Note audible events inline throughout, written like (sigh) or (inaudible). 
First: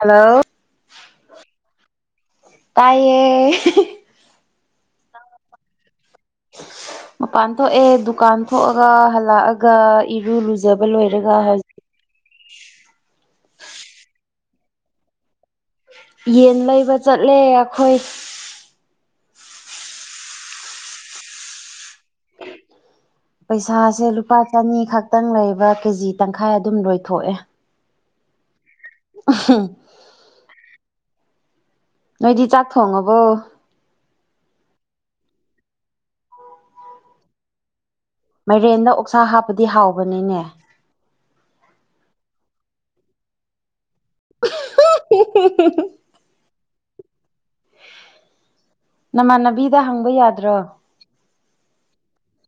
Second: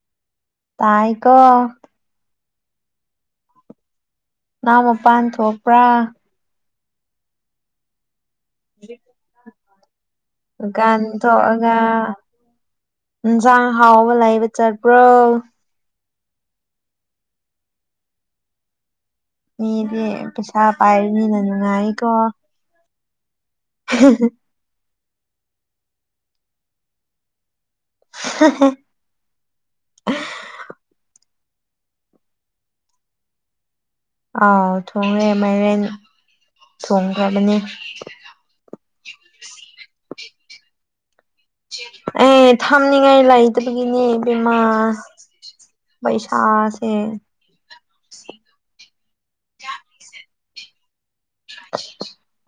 hello ꯇꯥꯏ ꯀꯣ ꯀꯥꯏꯌꯦ ꯅꯍꯎ ꯃꯄꯥꯟ ꯊꯣꯛꯄ꯭ꯔꯥ ꯃꯄꯥꯟ ꯊꯣꯛ ꯑꯦ ꯗꯨꯀꯥꯟ ꯊꯣꯛꯑꯒ ꯍꯜꯂꯛꯑꯒ ꯏꯔꯨ ꯂꯨꯖꯕ ꯂꯣꯏꯔꯒ ꯍꯧꯖꯤꯛ ꯆꯥꯡ ꯍꯥꯎꯕ ꯂꯩ ꯑꯩꯕ ꯆꯔꯔꯕ꯭ꯔꯣ ꯌꯦꯟ ꯂꯩꯕ ꯆꯠꯂꯦ ꯑꯩꯈꯣꯏ ꯃꯤꯗꯤ ꯄꯩꯁꯥ ꯄꯥꯏꯔꯤꯅꯤꯅ ꯅꯨꯡꯉꯥꯏꯀꯣ ꯄꯩꯁꯥꯁꯦ ꯂꯨꯄꯥ ꯆꯅꯤ ꯈꯛꯇꯪ ꯂꯩꯕ ꯀꯦꯖꯤ ꯇꯪꯈꯥꯏ ꯑꯗꯨꯝ ꯂꯣꯏꯊꯣꯛꯑꯦ (inaudible) (inaudible) ꯅꯣꯏꯗꯤ ꯆꯥꯛ ꯊꯣꯡꯉꯕꯣ ꯑꯥꯎ ꯊꯣꯡꯂꯦ ꯃꯥꯏꯔꯦꯟ ꯊꯣꯡꯈ꯭ꯔꯕꯅꯤ ꯃꯥꯏꯔꯦꯟꯗ ꯑꯣꯛꯁꯥ ꯍꯥꯞꯄꯗꯤ ꯍꯥꯎꯕꯅꯤꯅꯦ ꯑꯦ ꯊꯝꯅꯤꯡꯉꯥꯏ ꯂꯩꯗ ꯅꯦ ꯕꯤꯃꯥ ꯄꯩꯁꯥꯥꯁꯦ ꯅꯃꯥꯟꯅꯕꯤꯗ ꯍꯪꯕ ꯌꯥꯗ꯭ꯔꯣ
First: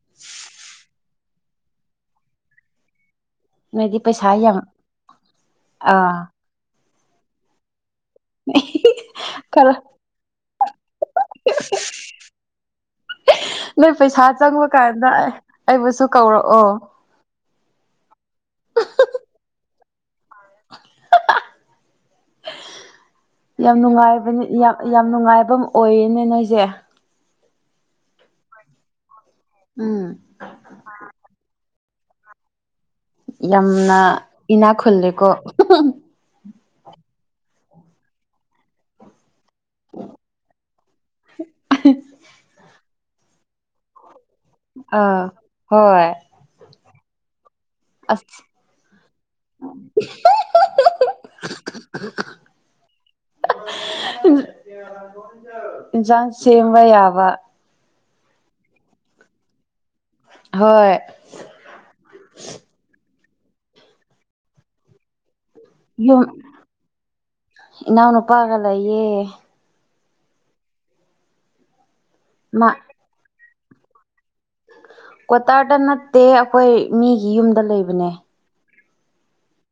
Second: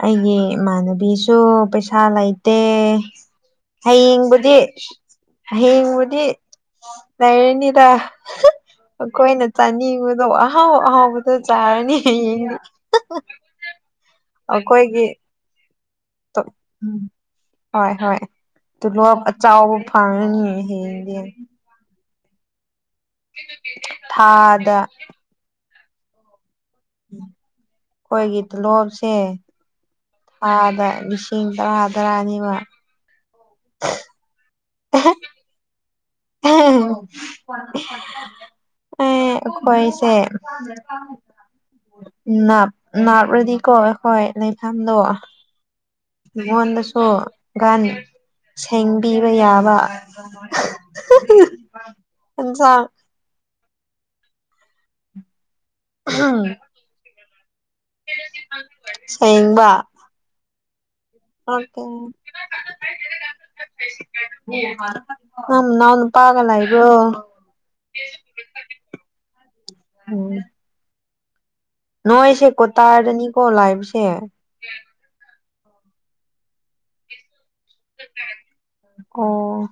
ꯑꯩꯒꯤ ꯏꯃꯥꯟꯅꯕꯤꯁꯨ ꯄꯩꯁꯥ ꯂꯩꯇꯦ ꯅꯣꯏꯗꯤ ꯄꯩꯁꯥ ꯍꯌꯦꯡꯕꯨꯗꯤ ꯌꯥꯝ ꯑꯥ ꯍꯌꯦꯡꯕꯨꯗꯤ ꯂꯩꯔꯅꯤꯗ (unintelligible) ꯑꯩꯈꯣꯏꯅ ꯈꯔ ꯆꯥꯅꯤꯡꯕꯗꯣ ꯑꯍꯥꯎ ꯑꯍꯥꯎꯕꯗ ꯆꯥꯔꯅꯤ ꯍꯌꯦꯡꯗꯤ ꯅꯣꯏ ꯄꯩꯁꯥ ꯆꯪꯕ ꯑꯩꯈꯣꯏꯒꯤ ꯀꯥꯟꯗ ꯑꯩꯕꯨꯁꯨ ꯀꯧꯔꯛꯑꯣ ꯍꯣꯏ ꯍꯣꯏ ꯇꯂꯞ ꯑꯆꯥꯎꯕ ꯐꯥꯅꯤ ꯍꯌꯦꯡ ꯌꯥꯝ ꯅꯨꯡꯉꯥꯏꯕꯅꯤ ꯌꯥꯝ ꯊꯥꯗ ꯌꯥꯝ ꯅꯨꯡꯉꯥꯏꯕ ꯑꯃ ꯑꯣꯏꯌꯦꯦꯅꯦ ꯅꯣꯏꯁꯦ ꯑꯩꯈꯣꯏꯒꯤ ꯇꯤꯂꯣꯞꯁꯦ ꯎꯝ ꯊꯥꯗ ꯂꯤꯁꯤꯡ ꯇꯔꯥ ꯇꯔꯥꯅꯤꯕ ꯌꯥꯝꯅ ꯏꯅꯥꯛ ꯈꯨꯜꯂꯦꯀꯣ ꯑꯥ ꯑꯩꯈꯣꯏꯁꯦꯞ ꯅꯥꯞꯂꯗꯤꯀꯣ ꯍꯣꯏ ꯂꯩꯐꯝꯗꯣ ꯑꯥ ꯍꯣꯏ ꯃꯤꯉꯣꯟꯗꯁꯨ ꯒꯥꯟ ꯑꯁ ꯁꯦꯡꯕꯤꯕ ꯌꯥꯕ ꯑꯖꯥꯡ ꯏꯟꯁꯥꯡ ꯁꯦꯝꯕ ꯌꯥꯕ ꯁꯕ ꯍꯣꯏ ꯑꯣꯀꯦ ꯑ ꯅꯥꯅ‌ꯎ ꯌꯨꯝ ꯄꯥꯒꯂꯩ ꯕꯔ‌ꯣꯏꯣ ꯏꯅꯥꯎꯅꯨꯄꯥꯒ ꯂꯩꯌꯦ ꯍꯥ ꯅꯣꯏꯁꯦ ꯃꯥ ꯀꯣꯇꯥꯔꯅꯤꯀꯣ ꯂꯥꯛꯕꯁꯦ ꯀ꯭ꯋꯥꯇꯥꯔꯗ ꯅꯠꯇꯦ ꯑꯩꯈꯣꯏ ꯃꯤꯒꯤ ꯌꯨꯝꯗ ꯂꯩꯕꯅꯦ ꯑꯣ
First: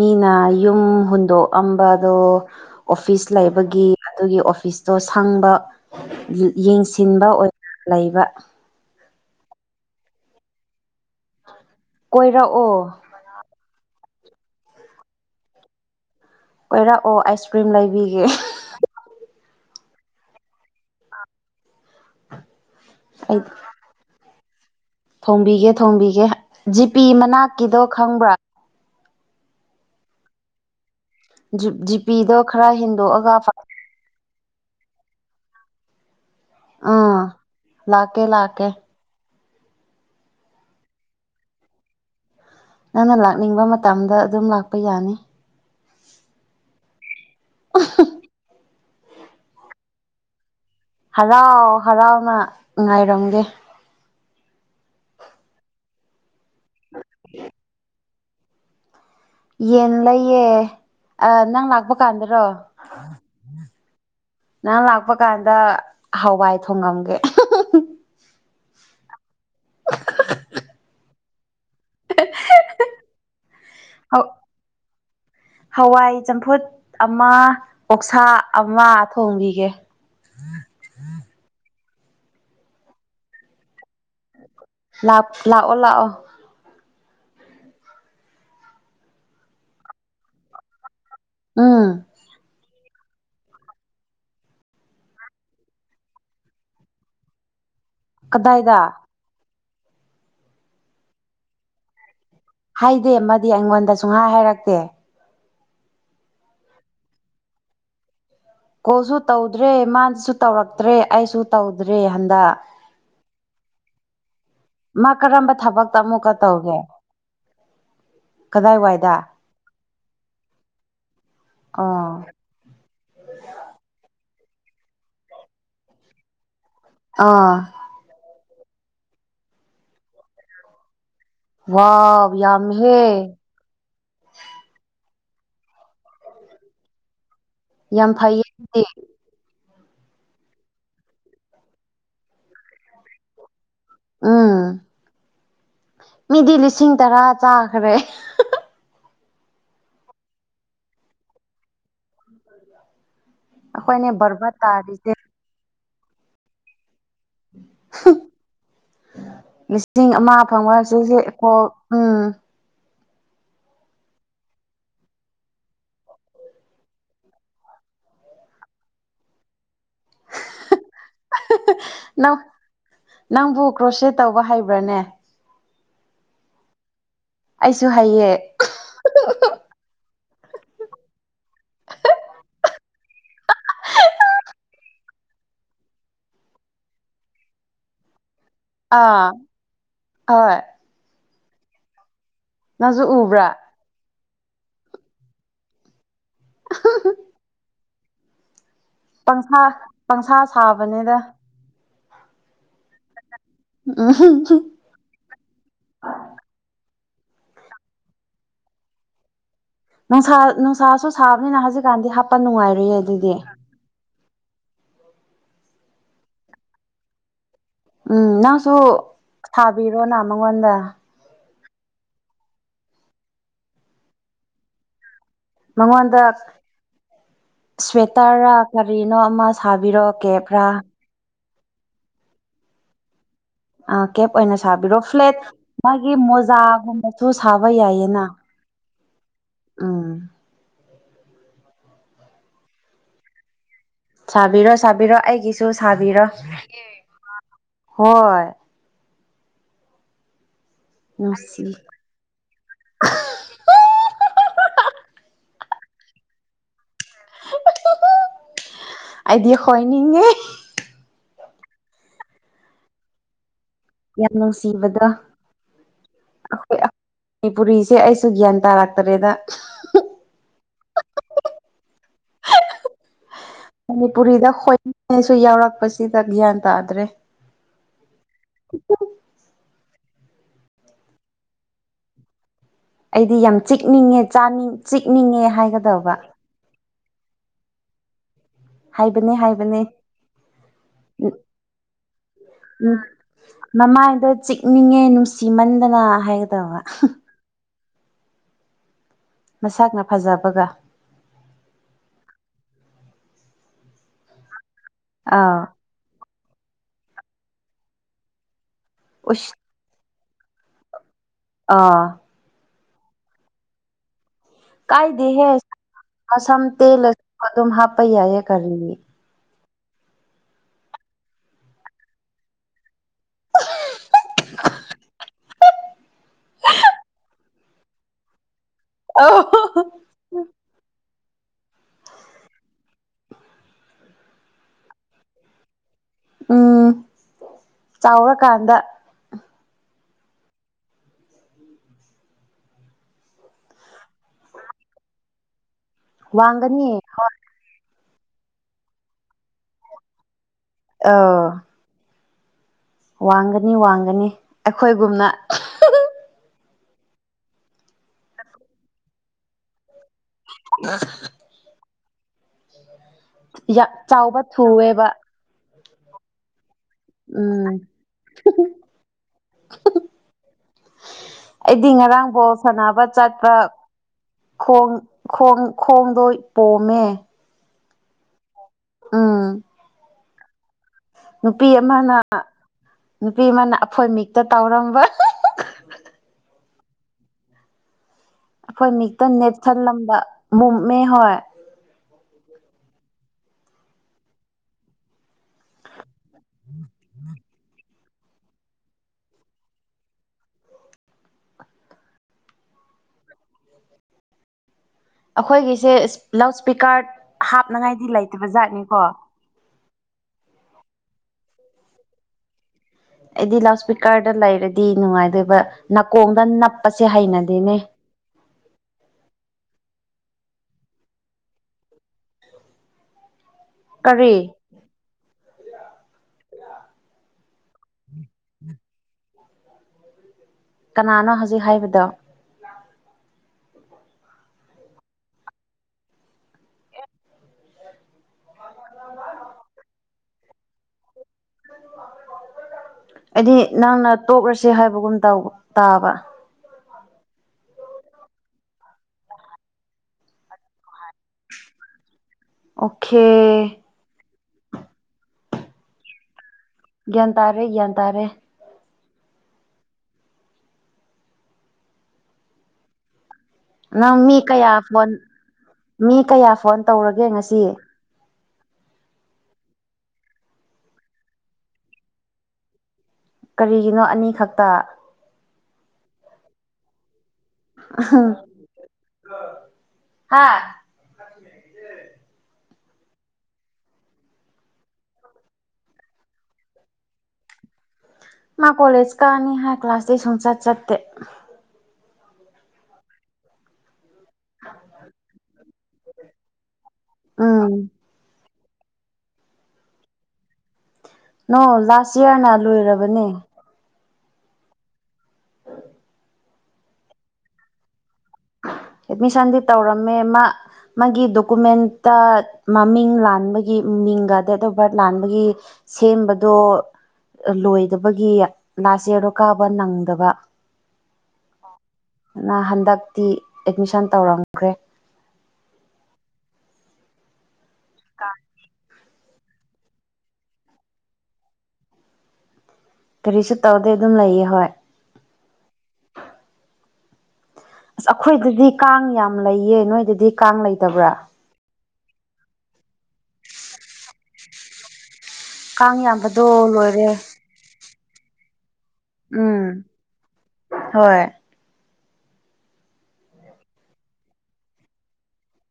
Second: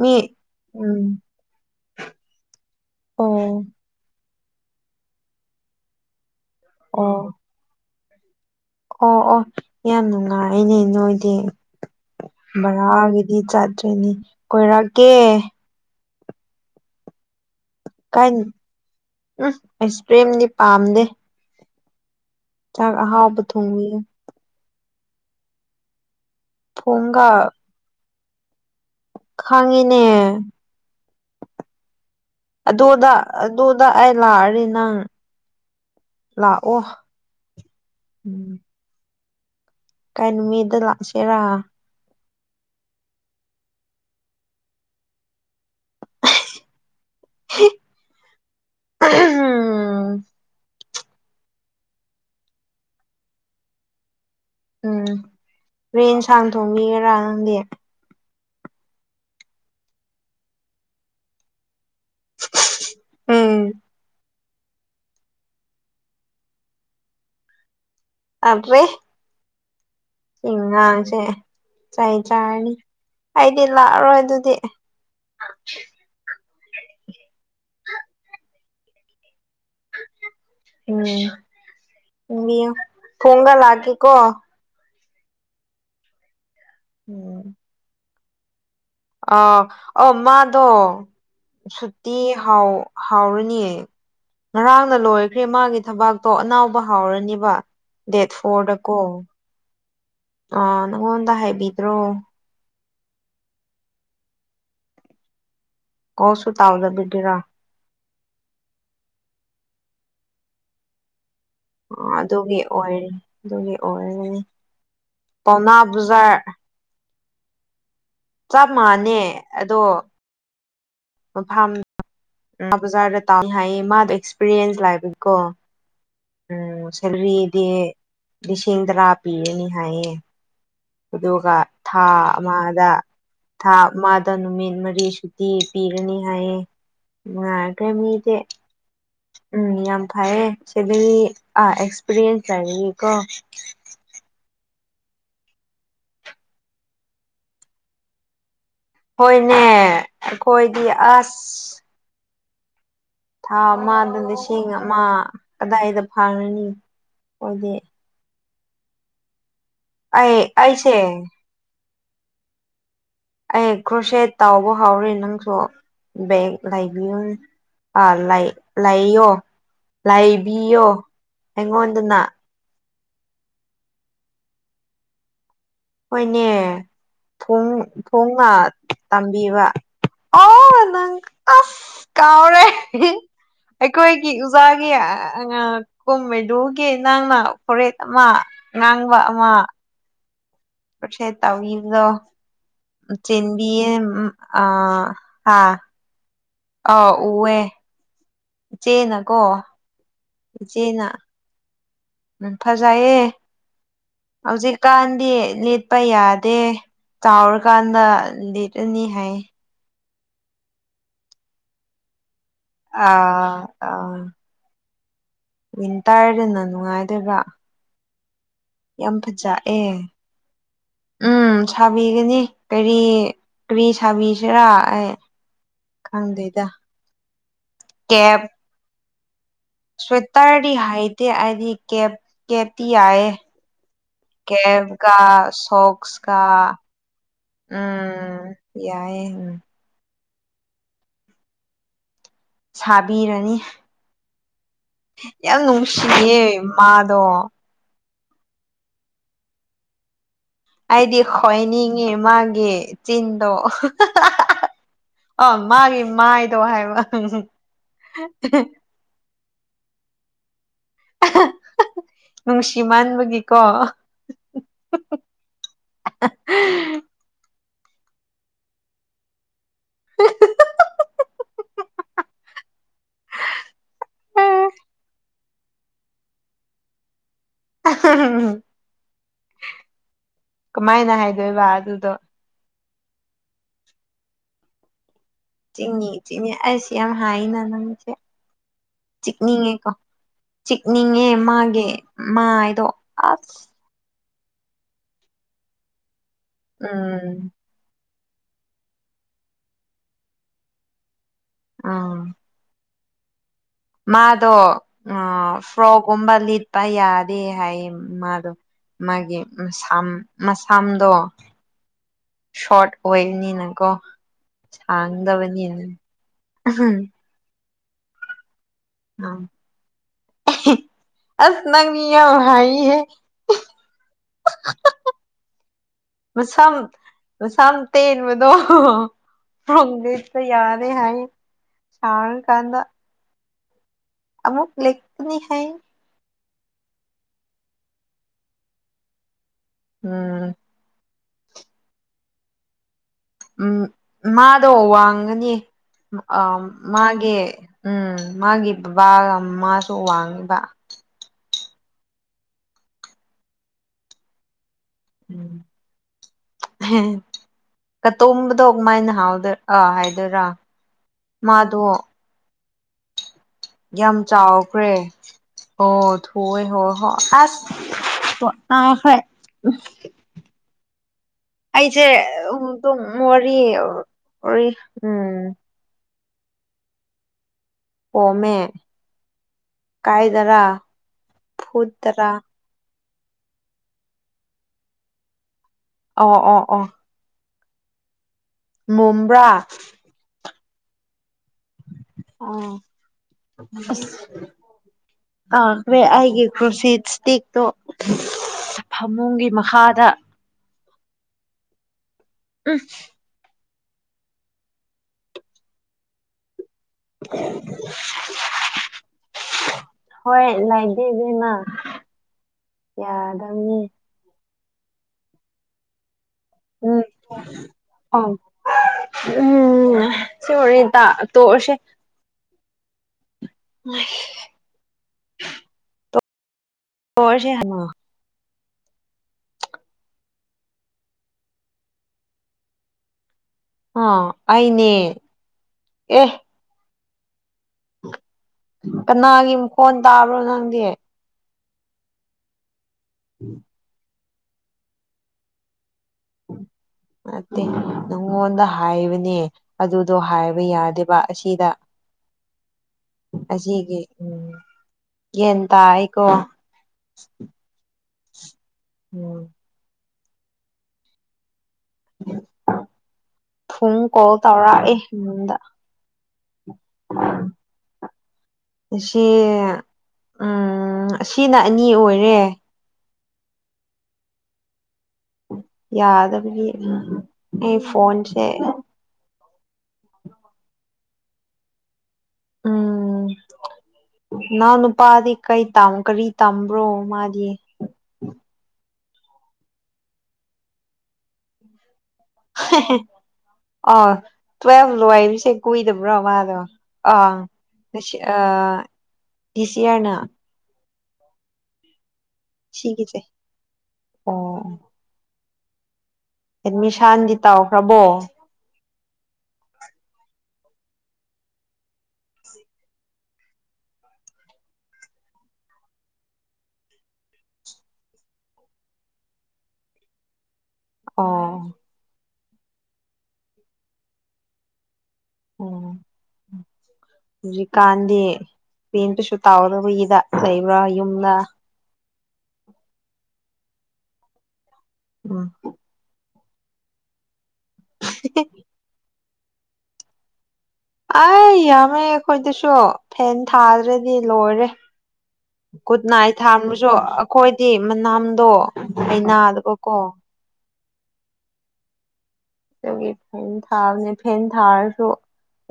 ꯃꯤ ꯌꯨꯝ ꯎꯝ ꯍꯨꯟꯗꯣꯛꯑꯝꯕꯗꯣ ꯑꯣꯐꯤꯁ ꯑꯣ ꯂꯩꯕꯒꯤ ꯑꯗꯨꯒꯤ ꯑꯣꯐꯤꯁꯇꯣ ꯁꯪꯕ ꯑꯣ ꯌꯦꯡꯁꯤꯟꯕ ꯂꯩꯕ ꯑꯣ ꯑꯣ ꯌꯥꯝ ꯅꯨꯡꯉꯥꯏꯅꯦ ꯅꯣꯏꯗꯤ ꯀꯣꯏꯔꯛꯑꯣ ꯚꯔꯥꯒꯤꯗꯤ ꯆꯠ ꯠꯇꯅꯦ ꯀꯣꯏꯔꯛꯒꯦ ꯑꯣꯏꯔꯛꯑꯣ ꯑꯥꯏꯁ ꯀ꯭ꯔꯤꯝ ꯂꯩꯕꯤꯒꯦ ꯎ ꯑꯥꯏꯁ ꯀ꯭ꯔꯤꯝꯗꯤ ꯄꯥꯝꯗꯦ ꯆ ꯑꯩ ꯍꯥꯎꯞꯕ ꯊꯣꯡ ꯊꯣꯡꯕꯤꯒꯦ ꯊꯣꯡꯕꯤꯒꯦ ꯖꯤꯄꯤ ꯃꯅꯥꯛꯀꯤꯗꯣ ꯈꯪꯕ꯭ꯔꯥ ꯈꯥꯉꯅꯦ ꯖꯤꯄꯤꯗꯣ ꯈꯔ ꯑꯗꯨꯗ ꯍꯦꯟꯗꯣꯛꯑꯒ ꯑꯗꯨꯗ ꯑꯩ ꯂꯥꯛꯑꯔꯤ ꯅꯪ ꯂꯥꯛꯑꯣ ꯑꯥ ꯂꯥꯛꯀꯦ ꯎꯝ ꯂꯥꯛꯀꯦ ꯀꯥꯏ ꯅꯨꯃꯤꯗ ꯂꯥꯛꯁꯤꯦꯔꯥ ꯅꯪꯅ ꯂꯥꯛꯅꯤꯡꯕ ꯃꯇꯝꯗ ꯑꯗꯨꯝ ꯂꯥꯛꯄ ꯌꯥꯅꯤ ꯎꯝ ꯍꯔꯥꯎ ꯍꯔꯥꯎꯅ ꯉꯥꯏꯔꯝꯒꯦ ꯎꯝ ꯔ꯭ꯔꯦꯟꯁꯥꯡ ꯊꯣꯡꯕꯤꯒꯦꯔꯥ ꯅꯪꯗꯤ ꯌꯦꯟ ꯂꯩꯌꯦ ꯑ ꯅꯪ ꯂꯥꯛꯄ ꯀꯥꯟꯗ꯭ꯔꯣ ꯎꯝ ꯅꯍꯥꯟ ꯂꯥꯛꯄ ꯀꯥꯟꯗ ꯍꯋꯥꯏ ꯊꯣꯡꯉꯝꯒꯦ ꯑꯕꯦ ꯆꯩ ꯆꯥꯔꯅꯤ ꯑꯩꯗꯤ ꯂꯥꯛꯑꯔꯣꯏ ꯑꯗꯨꯗꯤ ꯍꯋꯥꯏ ꯆꯝꯐꯨꯠ ꯑꯃ ꯑꯣꯛꯁꯥ ꯑꯃ ꯊꯣꯡꯕꯤꯒꯦ ꯎꯝ (unintelligible) ꯐꯣꯡꯒꯥ ꯂꯥꯛꯀꯦꯀꯣ ꯂꯥꯛꯑꯣ ꯂꯥꯛꯑꯣ ꯎꯝ ꯑ ꯑ ꯃꯥꯗꯣ ꯎꯝ ꯁꯨꯇꯤ ꯍꯥꯎ ꯍꯥꯎꯔꯅꯤꯌꯦ ꯉꯔꯥꯡꯅ ꯂꯣꯏꯈ꯭ꯔꯦ ꯃꯥꯒꯤ ꯊꯕꯥꯛꯇꯣ ꯑꯅꯥꯎꯕ ꯍꯥꯎꯔꯅꯤꯕ ꯗꯦꯠ ꯀꯗꯥꯏꯗ ꯐꯣꯔꯗꯀꯣ ꯑ ꯅꯉꯣꯟꯗ ꯍꯥꯏꯕꯤꯗ꯭ꯔꯣ ꯍꯥꯏꯗꯦ ꯃꯗꯤ ꯑꯩꯉꯣꯟꯗ ꯁꯨꯡꯍꯥꯏ ꯍꯥꯏꯔꯛꯇꯦ ꯀꯣꯁꯨ ꯇꯥꯎꯗꯕꯤꯗꯤꯔꯥ ꯀꯣꯜꯁꯨ ꯇꯧꯗ꯭ꯔꯦ ꯃꯥꯁꯨ ꯇꯧꯔꯛꯇ꯭ꯔꯦ ꯑꯩꯁꯨ ꯇꯧꯗ꯭ꯔꯦ ꯍꯟꯗꯛ ꯑꯗꯨꯒꯤ ꯑꯣꯏꯔꯦ ꯑꯗꯨꯒꯤ ꯑꯣꯏꯔꯦ ꯃꯥ ꯀꯔꯝꯕ ꯊꯕꯛꯇ ꯑꯃꯨꯛꯀ ꯇꯧꯒꯦ ꯆꯞ ꯀꯗꯥꯏꯋꯥꯏꯗ ꯃꯥꯟꯅꯦ ꯑꯗꯣ (unintelligible) ꯑꯣ ꯃꯥ ꯕꯖꯥꯔꯗ ꯇꯥꯎꯅꯤ ꯍꯥꯏꯌꯦ ꯃꯥꯗꯤ ꯑꯦꯛꯁꯄꯤꯔꯤꯌꯦꯟꯁ ꯂꯥꯏꯕꯒꯤꯀꯣ ꯎꯝ ꯑꯥ ꯁꯦꯂꯔꯤꯗꯤ ꯂꯤꯁꯤꯡ ꯇꯔꯥ ꯄꯤꯔꯅꯤ ꯍꯥꯏꯌꯦ ꯑꯗꯨꯒ ꯊꯥ ꯋꯥꯎ ꯑꯃꯗ ꯌꯥꯝꯍꯦ ꯊꯥ ꯑꯃꯗ ꯅꯨꯃꯤꯠ ꯃꯔꯤ ꯁꯨꯇꯤ ꯄꯤꯔꯅꯤ ꯍꯥꯏꯌꯦ ꯅꯨꯡꯉꯥꯏꯈ꯭ꯔꯦ ꯌꯥꯝ ꯃꯤꯗꯤ ꯐꯩꯌꯦ ꯑꯗꯨꯗꯤ ꯎꯝ ꯌꯥꯝ ꯐꯩꯌꯦ ꯁꯤꯗꯤ ꯑ ꯑꯦꯛꯁꯄꯤꯔꯤꯌꯦꯟꯁ ꯂꯩꯔꯤꯌꯦꯀꯣ ꯎꯝ ꯃꯤꯗꯤ ꯂꯤꯁꯤꯡ ꯇꯔꯥ ꯆꯥꯈ꯭ꯔꯦ ꯍꯣꯏꯅꯦ ꯑꯈꯣꯏꯗꯤ ꯑꯁ ꯊꯥ ꯑꯩꯈꯣꯏꯅꯦ ꯑꯃꯗ ꯕꯔꯕꯥꯔ ꯂꯤꯁꯤꯡ ꯑꯃ ꯇꯥꯔꯤꯁꯦ ꯀꯗꯥꯏꯗ ꯐꯔꯅꯤ ꯍꯣꯏꯗꯤ ꯂꯤꯁꯤꯡ ꯑꯩ ꯑꯃ ꯐꯪꯉꯔ ꯑꯩꯁꯦ (unintelligible) ꯎꯝ ꯑꯩ ꯀ꯭ꯔꯣꯁꯦꯠ ꯇꯧꯕ ꯍꯧꯔꯦ ꯅꯪꯁꯨ ꯕꯦꯡ ꯂꯩꯕꯤꯌꯨꯅꯦ ꯑ ꯂꯩ ꯂꯩꯌꯣ ꯂꯩꯕꯤꯌꯣ ꯑꯩꯉꯣꯟꯗꯅ ꯅꯪ ꯅꯪꯕꯨ ꯀ꯭ꯔꯣꯁꯦꯠ ꯇꯧꯕ ꯍꯩꯕ꯭ꯔꯅꯦ ꯍꯣꯏꯅꯦ ꯊꯣꯡ ꯑꯩꯁꯨ ꯍꯩꯌꯦ ꯊꯣꯡꯅ ꯇꯝꯕꯤꯕ ꯑꯣ (unintelligible) ꯑꯁ ꯀꯥꯎꯔꯦ ꯑꯩꯈꯣꯏꯒꯤ ꯑꯣꯖꯥꯒꯤ ꯀꯨꯝ ꯃꯩꯗꯨꯒꯤ ꯅꯪꯅ ꯐꯣꯔꯦꯠ ꯑꯃ ꯉꯥꯡꯕ ꯑꯥ ꯑꯃ ꯍꯣꯏ ꯀ꯭ꯔꯣꯁꯦꯠ ꯇꯧꯕꯤꯕꯗꯣ ꯅꯪꯁꯨ ꯎꯕ꯭ꯔꯥ ꯆꯦꯟꯕꯤꯌꯦ (unintelligible) ꯑ ꯍꯥꯥ ꯑ ꯎꯋꯦ ꯏꯆꯦꯅꯀꯣ ꯄꯪꯁꯥ ꯄꯪꯁꯥ ꯁꯥꯕꯅꯤꯗ ꯐꯖꯌꯦ ꯎꯝ ꯍꯧꯖꯤꯛꯀꯥꯟꯗꯤ ꯂꯤꯠꯄ ꯌꯥꯗꯦ ꯆꯥꯎꯔꯀꯥꯟꯗ ꯂꯤꯠꯂꯅꯤ ꯍꯥꯏ ꯅꯨꯡꯁꯥ ꯅꯨꯡꯁꯥꯁꯨ ꯁꯥꯕꯅꯤꯅ ꯍꯧꯖꯤꯛꯀꯥꯟꯗꯤ ꯍꯥꯞꯄ ꯅꯨꯡꯉꯥꯏꯔꯣꯏꯌꯦ ꯑꯗꯨꯗꯤ ꯑꯥ ꯋꯤꯟꯇ꯭ꯔꯗꯅ ꯅꯨꯡꯉꯥꯏꯗꯣꯏꯕ ꯎꯝ ꯅꯪꯁꯨ ꯌꯥꯝ ꯐꯖꯑꯦ ꯁꯥꯕꯤꯔꯣꯅ ꯃꯉꯣꯟꯗ ꯎꯝ ꯁꯥꯕꯤꯒꯅꯤ ꯀꯔꯤ ꯀꯔꯤ ꯁꯥꯕꯤꯁꯤꯔꯥ ꯑꯦ ꯃꯉꯣꯟꯗ ꯁ꯭ꯋꯦꯇꯔ ꯀꯦꯞ ꯔ ꯀꯔꯤꯅꯣ ꯑꯃ ꯁꯥꯕꯤꯔꯣ ꯁ꯭ꯋꯦꯇꯔꯗꯤ ꯀꯦꯞꯔꯥ ꯍꯩꯇꯦ ꯑꯩꯗꯤ ꯀꯦꯞꯇꯤ ꯌꯥꯏꯌꯦ ꯑꯥ ꯑꯣꯏꯅ ꯀꯦꯞ ꯁꯥꯕꯤꯔꯣ ꯀ ꯐ꯭ꯂꯦꯠ ꯃꯥꯒꯤ ꯁꯣꯛꯁ ꯀ ꯃꯣꯖꯥꯒꯨꯝꯕꯁꯨ ꯁꯥꯕ ꯎꯝ ꯌꯥꯏꯑꯦ ꯎꯝ ꯑ ꯁꯥꯕꯤꯔꯅꯤ ꯁꯥꯕꯤꯔꯣ ꯁꯥꯕꯤꯔꯣ ꯌꯥꯝ ꯑꯩꯒꯤꯁꯨ ꯁꯥꯕꯤꯔꯣ ꯅꯨꯡꯁꯤꯌꯦ ꯃꯥꯗꯣ ꯍꯣꯏ ꯑꯩꯗꯤ ꯅꯨꯡꯁꯤ ꯈꯣꯏꯅꯤꯡꯉꯦ ꯃꯥꯒꯤꯦ ꯆꯤꯟꯗꯣ ꯑ ꯃꯥꯒꯤ ꯃꯥꯏꯗꯣ ꯍꯥꯏꯕ ꯑꯩꯗꯤ ꯍꯣꯏꯅꯤꯡꯉꯤ ꯅꯨꯡꯁꯤ ꯃꯥꯟꯕꯒꯤ ꯌꯥꯝ ꯅꯨꯡꯁꯤꯕꯗ ꯑꯩꯈꯣꯏ ꯄꯨꯔꯤꯁꯦ ꯑꯩꯁꯨ ꯒ꯭ꯌꯥꯟ ꯇꯥꯔꯛꯇꯔꯦꯗ (unintelligible) ꯃꯅꯤꯄꯨꯔꯤꯗ ꯈꯣꯏꯅꯤꯡꯉꯩꯁꯨ ꯌꯥꯎꯔꯛꯄꯁꯤꯗ ꯒ꯭ꯌꯥꯟ ꯇꯥꯗ꯭ꯔꯦ (unintelligible) ꯀꯃꯥꯏꯅ ꯍꯥꯏꯗꯣꯏꯕ ꯑꯗꯨꯗꯣ ꯑꯩꯗꯤ ꯌꯥꯝ ꯆꯤꯛꯅꯤꯡꯉꯦꯅꯤꯡ ꯆꯤꯛꯅꯤꯡꯉꯦ ꯆꯤꯛꯅꯤ ꯍꯥꯏꯒꯗꯧꯕ ꯆꯤꯛꯅꯤ ꯑꯩꯁ ꯌꯥꯝ ꯍꯥ ꯅꯅꯥꯅꯃꯤꯁ ꯍꯥꯏꯕꯅꯦ ꯍꯥꯏꯕꯅꯦ ꯆꯤꯛꯅꯤꯡꯉꯦ ꯃꯥꯒꯤ ꯃꯥꯥꯏꯗꯣ ꯎꯝ ꯑꯁ ꯃꯃꯥꯏꯗꯣ ꯆꯤꯛꯅꯤꯡꯉꯦ ꯅꯨꯡꯁꯤꯃꯟꯗꯅ ꯍꯥꯏꯒꯗ ꯎꯝ ꯃꯁꯛꯅ ꯐꯖꯕꯒ ꯑꯥ ꯃꯥꯗꯣ ꯑꯥ ꯐ꯭ꯔꯣꯒꯨꯝꯕ ꯂꯤ ꯠꯄ ꯌꯥꯗꯦ ꯍꯥꯏꯌꯦ ꯃꯥꯗꯣ ꯃꯥꯒꯤ ꯎꯁ ꯃꯁꯝ ꯃꯁꯥꯝꯗꯣ ꯑꯥ ꯁꯣꯔꯠ ꯑꯣꯏꯜꯅꯤꯅꯀꯣ ꯀꯥꯏꯗꯦꯍꯦꯁꯝ ꯇꯦꯜꯂꯁꯨ ꯑꯗꯨꯝ ꯍꯥꯞꯄ ꯌꯥꯏꯌꯦ ꯀꯔꯤꯅꯤ ꯑꯁ ꯅꯪꯉ ꯌꯥ ꯍꯥꯏ ꯍ ꯃꯁꯝ ꯃꯁꯥꯝ ꯇꯦꯟꯕꯗꯣ ꯐꯣꯡꯗꯦꯄ ꯌꯥꯅꯤꯦ ꯍꯥꯏ ꯆꯥ ꯀꯗ ꯑꯃꯨꯛ ꯂꯦꯀꯅꯤ ꯍꯥꯏ ꯎꯝ ꯆꯥꯎꯔꯀꯥꯟꯗ ꯎꯝ ꯎꯝ ꯃꯥꯗꯣ ꯋꯥꯡꯉꯅꯤ ꯑ ꯋꯥꯡꯒꯅꯤ ꯃꯥꯒꯤ ꯎꯝ ꯃꯥꯒꯤ ꯕꯕꯥꯒꯃꯥꯁꯨ ꯋꯥꯡꯉꯤꯕ ꯑꯥ ꯋꯥꯡꯒꯅꯤ ꯋꯥꯡꯒꯅꯤ ꯑꯩꯈꯣꯏꯒꯨꯝꯅ ꯀ ꯇꯣꯝꯕꯗꯃꯥꯏꯅ ꯍꯥꯎꯗ ꯑ ꯍꯥꯏ ꯔ ꯃꯥꯗꯨꯣ ꯌꯥ ꯌꯥꯝ ꯆꯥꯎꯕ ꯆꯥꯎꯈ꯭ꯔꯦ ꯊꯨꯋꯦꯕ ꯑꯣ ꯊꯣꯛꯑꯦ ꯍꯣꯏ ꯍ ꯎꯝ ꯑꯥꯁ ꯈ ꯑꯩꯗꯤ ꯉꯔꯥꯡꯐꯥꯎ ꯁꯥꯟꯅꯕ ꯆꯠꯄ꯭ꯔ ꯋꯥꯔꯤ ꯋꯥꯔꯤ ꯈꯣꯡ ꯎꯝ ꯈꯣꯡ ꯈꯣꯡꯗꯣꯏ ꯄꯣꯝꯃꯦ ꯑꯣꯃꯦ ꯑꯥ ꯀꯥꯏꯗꯔꯥ ꯅꯨꯄꯤ ꯑꯃꯅ ꯐꯨꯠꯇꯔꯥ ꯅꯨꯄꯤ ꯑꯃꯅ ꯑꯐꯣꯏ ꯃꯤꯛꯇ ꯇꯧꯔꯝꯕ ꯑꯣ ꯑꯣ ꯑꯣ ꯑꯩꯈꯣꯏ ꯃꯤꯛꯇ ꯃꯨꯝꯕ꯭ꯔꯥ ꯅꯦꯠꯁꯜꯂꯝꯕ ꯃꯨꯝꯃꯦ ꯍꯣꯏ ꯑ ꯑꯥ ꯑꯩ ꯀ꯭ꯔꯣꯁꯤ ꯏꯁꯇꯛꯇꯣ ꯐꯃꯨꯡꯒꯤ ꯃꯈꯥꯗ ꯎ ꯑꯩꯈꯣꯏꯒꯤꯁꯦ ꯂꯥꯎꯠ ꯏꯁꯄꯤꯀꯔ ꯍꯥꯞꯅꯉꯥꯏꯗꯤ ꯂꯩꯇꯕ ꯖꯥꯠꯅꯤꯀꯣ ꯍꯣꯏ ꯂꯥꯏꯗꯦꯕꯅ ꯑꯩꯗꯤ ꯂꯥꯎꯠ ꯏꯁꯄꯤꯀꯔꯗ ꯂꯩꯔꯗꯤ ꯅꯨꯡꯉꯥꯏꯗꯣꯏꯕ ꯈꯣꯡꯗ ꯎꯝ ꯅꯞꯄꯁꯦ ꯍꯩꯅꯗꯦꯅꯦ ꯑꯣ ꯎꯝ ꯁꯤ ꯑꯣꯏꯔꯤ ꯇ ꯇꯣꯛꯑꯁꯦ ꯀꯔꯤ (unintelligible) ꯍꯁꯦ (unintelligible) ꯍꯥꯃ ꯎꯝ (unintelligible) ꯀꯅꯥꯅꯣ ꯍꯧꯖꯤꯛ ꯍꯥꯏꯕꯗꯣ ꯑ ꯑꯩꯅꯦ ꯑꯦ ꯀꯅꯥꯒꯤ ꯃꯈꯣꯟ ꯇꯥꯕ꯭ꯔꯣ ꯅꯪꯗꯤ ꯑꯩꯗꯤ ꯅꯪꯅ ꯇꯣꯛꯂꯁꯦ ꯍꯥꯏꯕꯒꯨꯝ ꯇ ꯇꯥꯕ ꯅꯠꯇꯦ ꯅꯪꯉꯣꯟꯗ ꯍꯥꯏꯕꯅꯦ ꯑꯗꯨꯗꯣ ꯍꯥꯏꯕ ꯌꯥꯗꯦ ꯑꯁꯤꯗ ꯑꯣꯀꯦ ꯑꯁꯤꯒꯤ ꯎꯝ ꯌꯦꯟ ꯇꯥꯑꯀꯣ ꯒ꯭ꯌꯥꯟ ꯇꯥꯔꯦ ꯭ꯌꯥꯟ ꯇꯥꯔꯦ ꯎꯝ ꯑ (unintelligible) ꯊꯨꯝ ꯅꯪ ꯀꯣꯜ ꯃꯤ ꯀꯌꯥ ꯇꯧꯔꯛꯑ ꯐꯣꯟ ꯅꯨꯡꯗ ꯃꯤ ꯀꯌꯥ ꯐꯣꯟ ꯇꯧꯔꯒꯦ ꯉꯁꯤ ꯑꯁꯤ ꯎꯝ ꯁꯤꯅ ꯑꯅꯤ ꯑꯣꯏꯔꯦ ꯀꯔꯤꯒꯤꯅꯣ ꯑꯅꯤꯈꯛꯇ ꯌꯥꯗꯕꯒꯤ ꯑꯩ ꯐꯣꯟꯁꯦ ꯍꯥꯥ (unintelligible) ꯅꯍ ꯅꯨꯄꯥꯗꯤ ꯀꯩ ꯀꯔꯤ ꯇꯝꯕ꯭ꯔꯣ ꯃꯥꯗꯤ ꯃꯥ ꯀꯣꯂꯦꯖ ꯀꯛꯅꯤ ꯍꯥꯏ ꯀ꯭ꯂꯥꯁꯇꯤ ꯁꯨꯝ ꯆꯠ ꯆꯠꯇꯦ ꯑꯥ ꯇꯨꯋꯦꯜꯐ ꯂꯣꯏꯔꯤꯁꯦ ꯀꯨꯏꯗꯕ꯭ꯔꯣ ꯃꯥꯗꯣ ꯑꯥ ꯎꯝ ꯑ ꯁꯤꯌꯥꯔꯅ ꯅꯣ ꯂꯥꯁ ꯏꯌꯥꯔꯅ ꯁꯤꯒꯤꯁꯦ ꯂꯣꯏꯔꯕꯅꯦ ꯑꯣ ꯑꯦꯗꯃꯤꯁꯟꯗꯤ ꯇꯥꯎꯈ꯭ꯔꯕꯣ ꯑꯦꯠꯃꯤꯁꯟꯗꯤ ꯇꯧꯔꯝꯃꯦ ꯃꯥ ꯃꯥꯒꯤ ꯗꯣꯀꯨꯃꯦꯟꯇ ꯃꯃꯤꯡ ꯂꯥꯟꯕꯒꯤ ꯃꯤꯡꯒ ꯗꯦꯠ ꯑꯣꯐ ꯕꯥꯔꯠ ꯂꯥꯟꯕꯒꯤ ꯁꯦꯝꯕꯗꯣ ꯂꯣꯏꯗꯕꯒꯤ ꯂꯥꯁ ꯏꯌꯥꯔꯗꯣ ꯀꯥꯕ ꯅꯪꯗꯕ ꯑꯣ ꯅ ꯍꯟꯗꯛꯇꯤ ꯑꯦꯠꯃꯤꯁꯟ ꯇꯧꯔꯝꯈ꯭ꯔꯦ ꯎꯝ ꯍꯨꯖꯤꯀꯥꯟꯗꯤ ꯄꯦꯟꯗꯨꯁꯨ ꯇꯥꯎꯗꯕꯒꯤꯗ ꯂꯩꯕ꯭ꯔꯥ ꯌꯨꯝꯗ ꯀꯔꯤꯁꯨ ꯇꯧꯗꯩ ꯑꯗꯨꯝ ꯂꯩꯌꯦ ꯍꯣꯏ ꯋꯥ (inaudible) ꯑꯁ ꯑꯩꯈꯣꯏꯗꯗꯤ ꯀꯥꯡ ꯌꯥꯝ ꯂꯩꯌꯦ ꯅꯣꯏꯗꯗꯤ ꯀꯥꯡ ꯂꯩ ꯑꯩ ꯌꯥꯝꯃꯦ ꯑꯩꯈꯣꯏꯗꯁꯨ ꯐꯦꯟ ꯊꯥꯗ꯭ꯔꯗꯤ ꯂꯣꯏꯔꯦ ꯀꯨꯠ ꯀꯥꯡ ꯅꯥꯏ ꯌꯥꯝꯕꯗꯣ ꯊꯥꯝ꯭ꯔꯁꯨ ꯂꯣꯏꯔꯦ ꯑꯩꯈꯣꯏꯗꯤ ꯃꯅꯥꯝꯗꯣ ꯑꯩꯅ ꯗꯕ ꯎꯝ ꯀꯣ ꯍꯣꯏ ꯑꯗꯨꯒꯤ ꯐꯦꯟ ꯊꯥꯕꯅꯦ ꯐꯦꯟ ꯊꯥꯔꯁꯨ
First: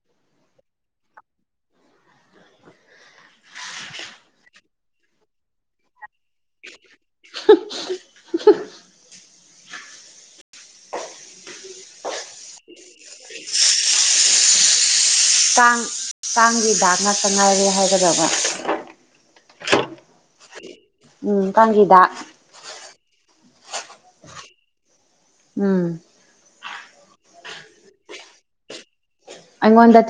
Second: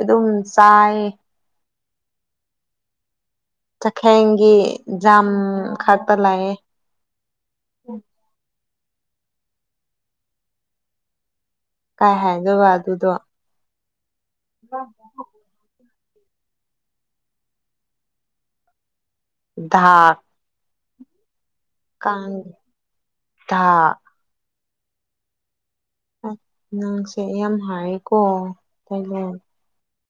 ꯑꯗꯨꯝ ꯆꯥꯏ ꯆꯈꯦꯡꯒꯤ ꯖꯥꯝ ꯈꯥꯛꯇ ꯂꯥꯛꯑꯦ (inaudible) ꯀꯥꯏ ꯍꯥꯏꯗꯕ ꯑꯗꯨꯗꯣ ꯇꯥꯡ ꯇꯥꯡꯒꯤ ꯗꯥꯛ ꯉꯥꯛꯇ ꯉꯥꯏꯔꯦ ꯍꯥꯏꯒꯗꯕ ꯥ ꯎꯝ ꯀꯪꯒꯤꯗ ꯇ ꯎꯝ ꯅꯪꯁꯦ ꯌꯥꯝ ꯍꯥꯏꯀꯣ ꯀꯩꯅꯣ ꯑꯪꯣꯟꯟ ꯑꯤꯁ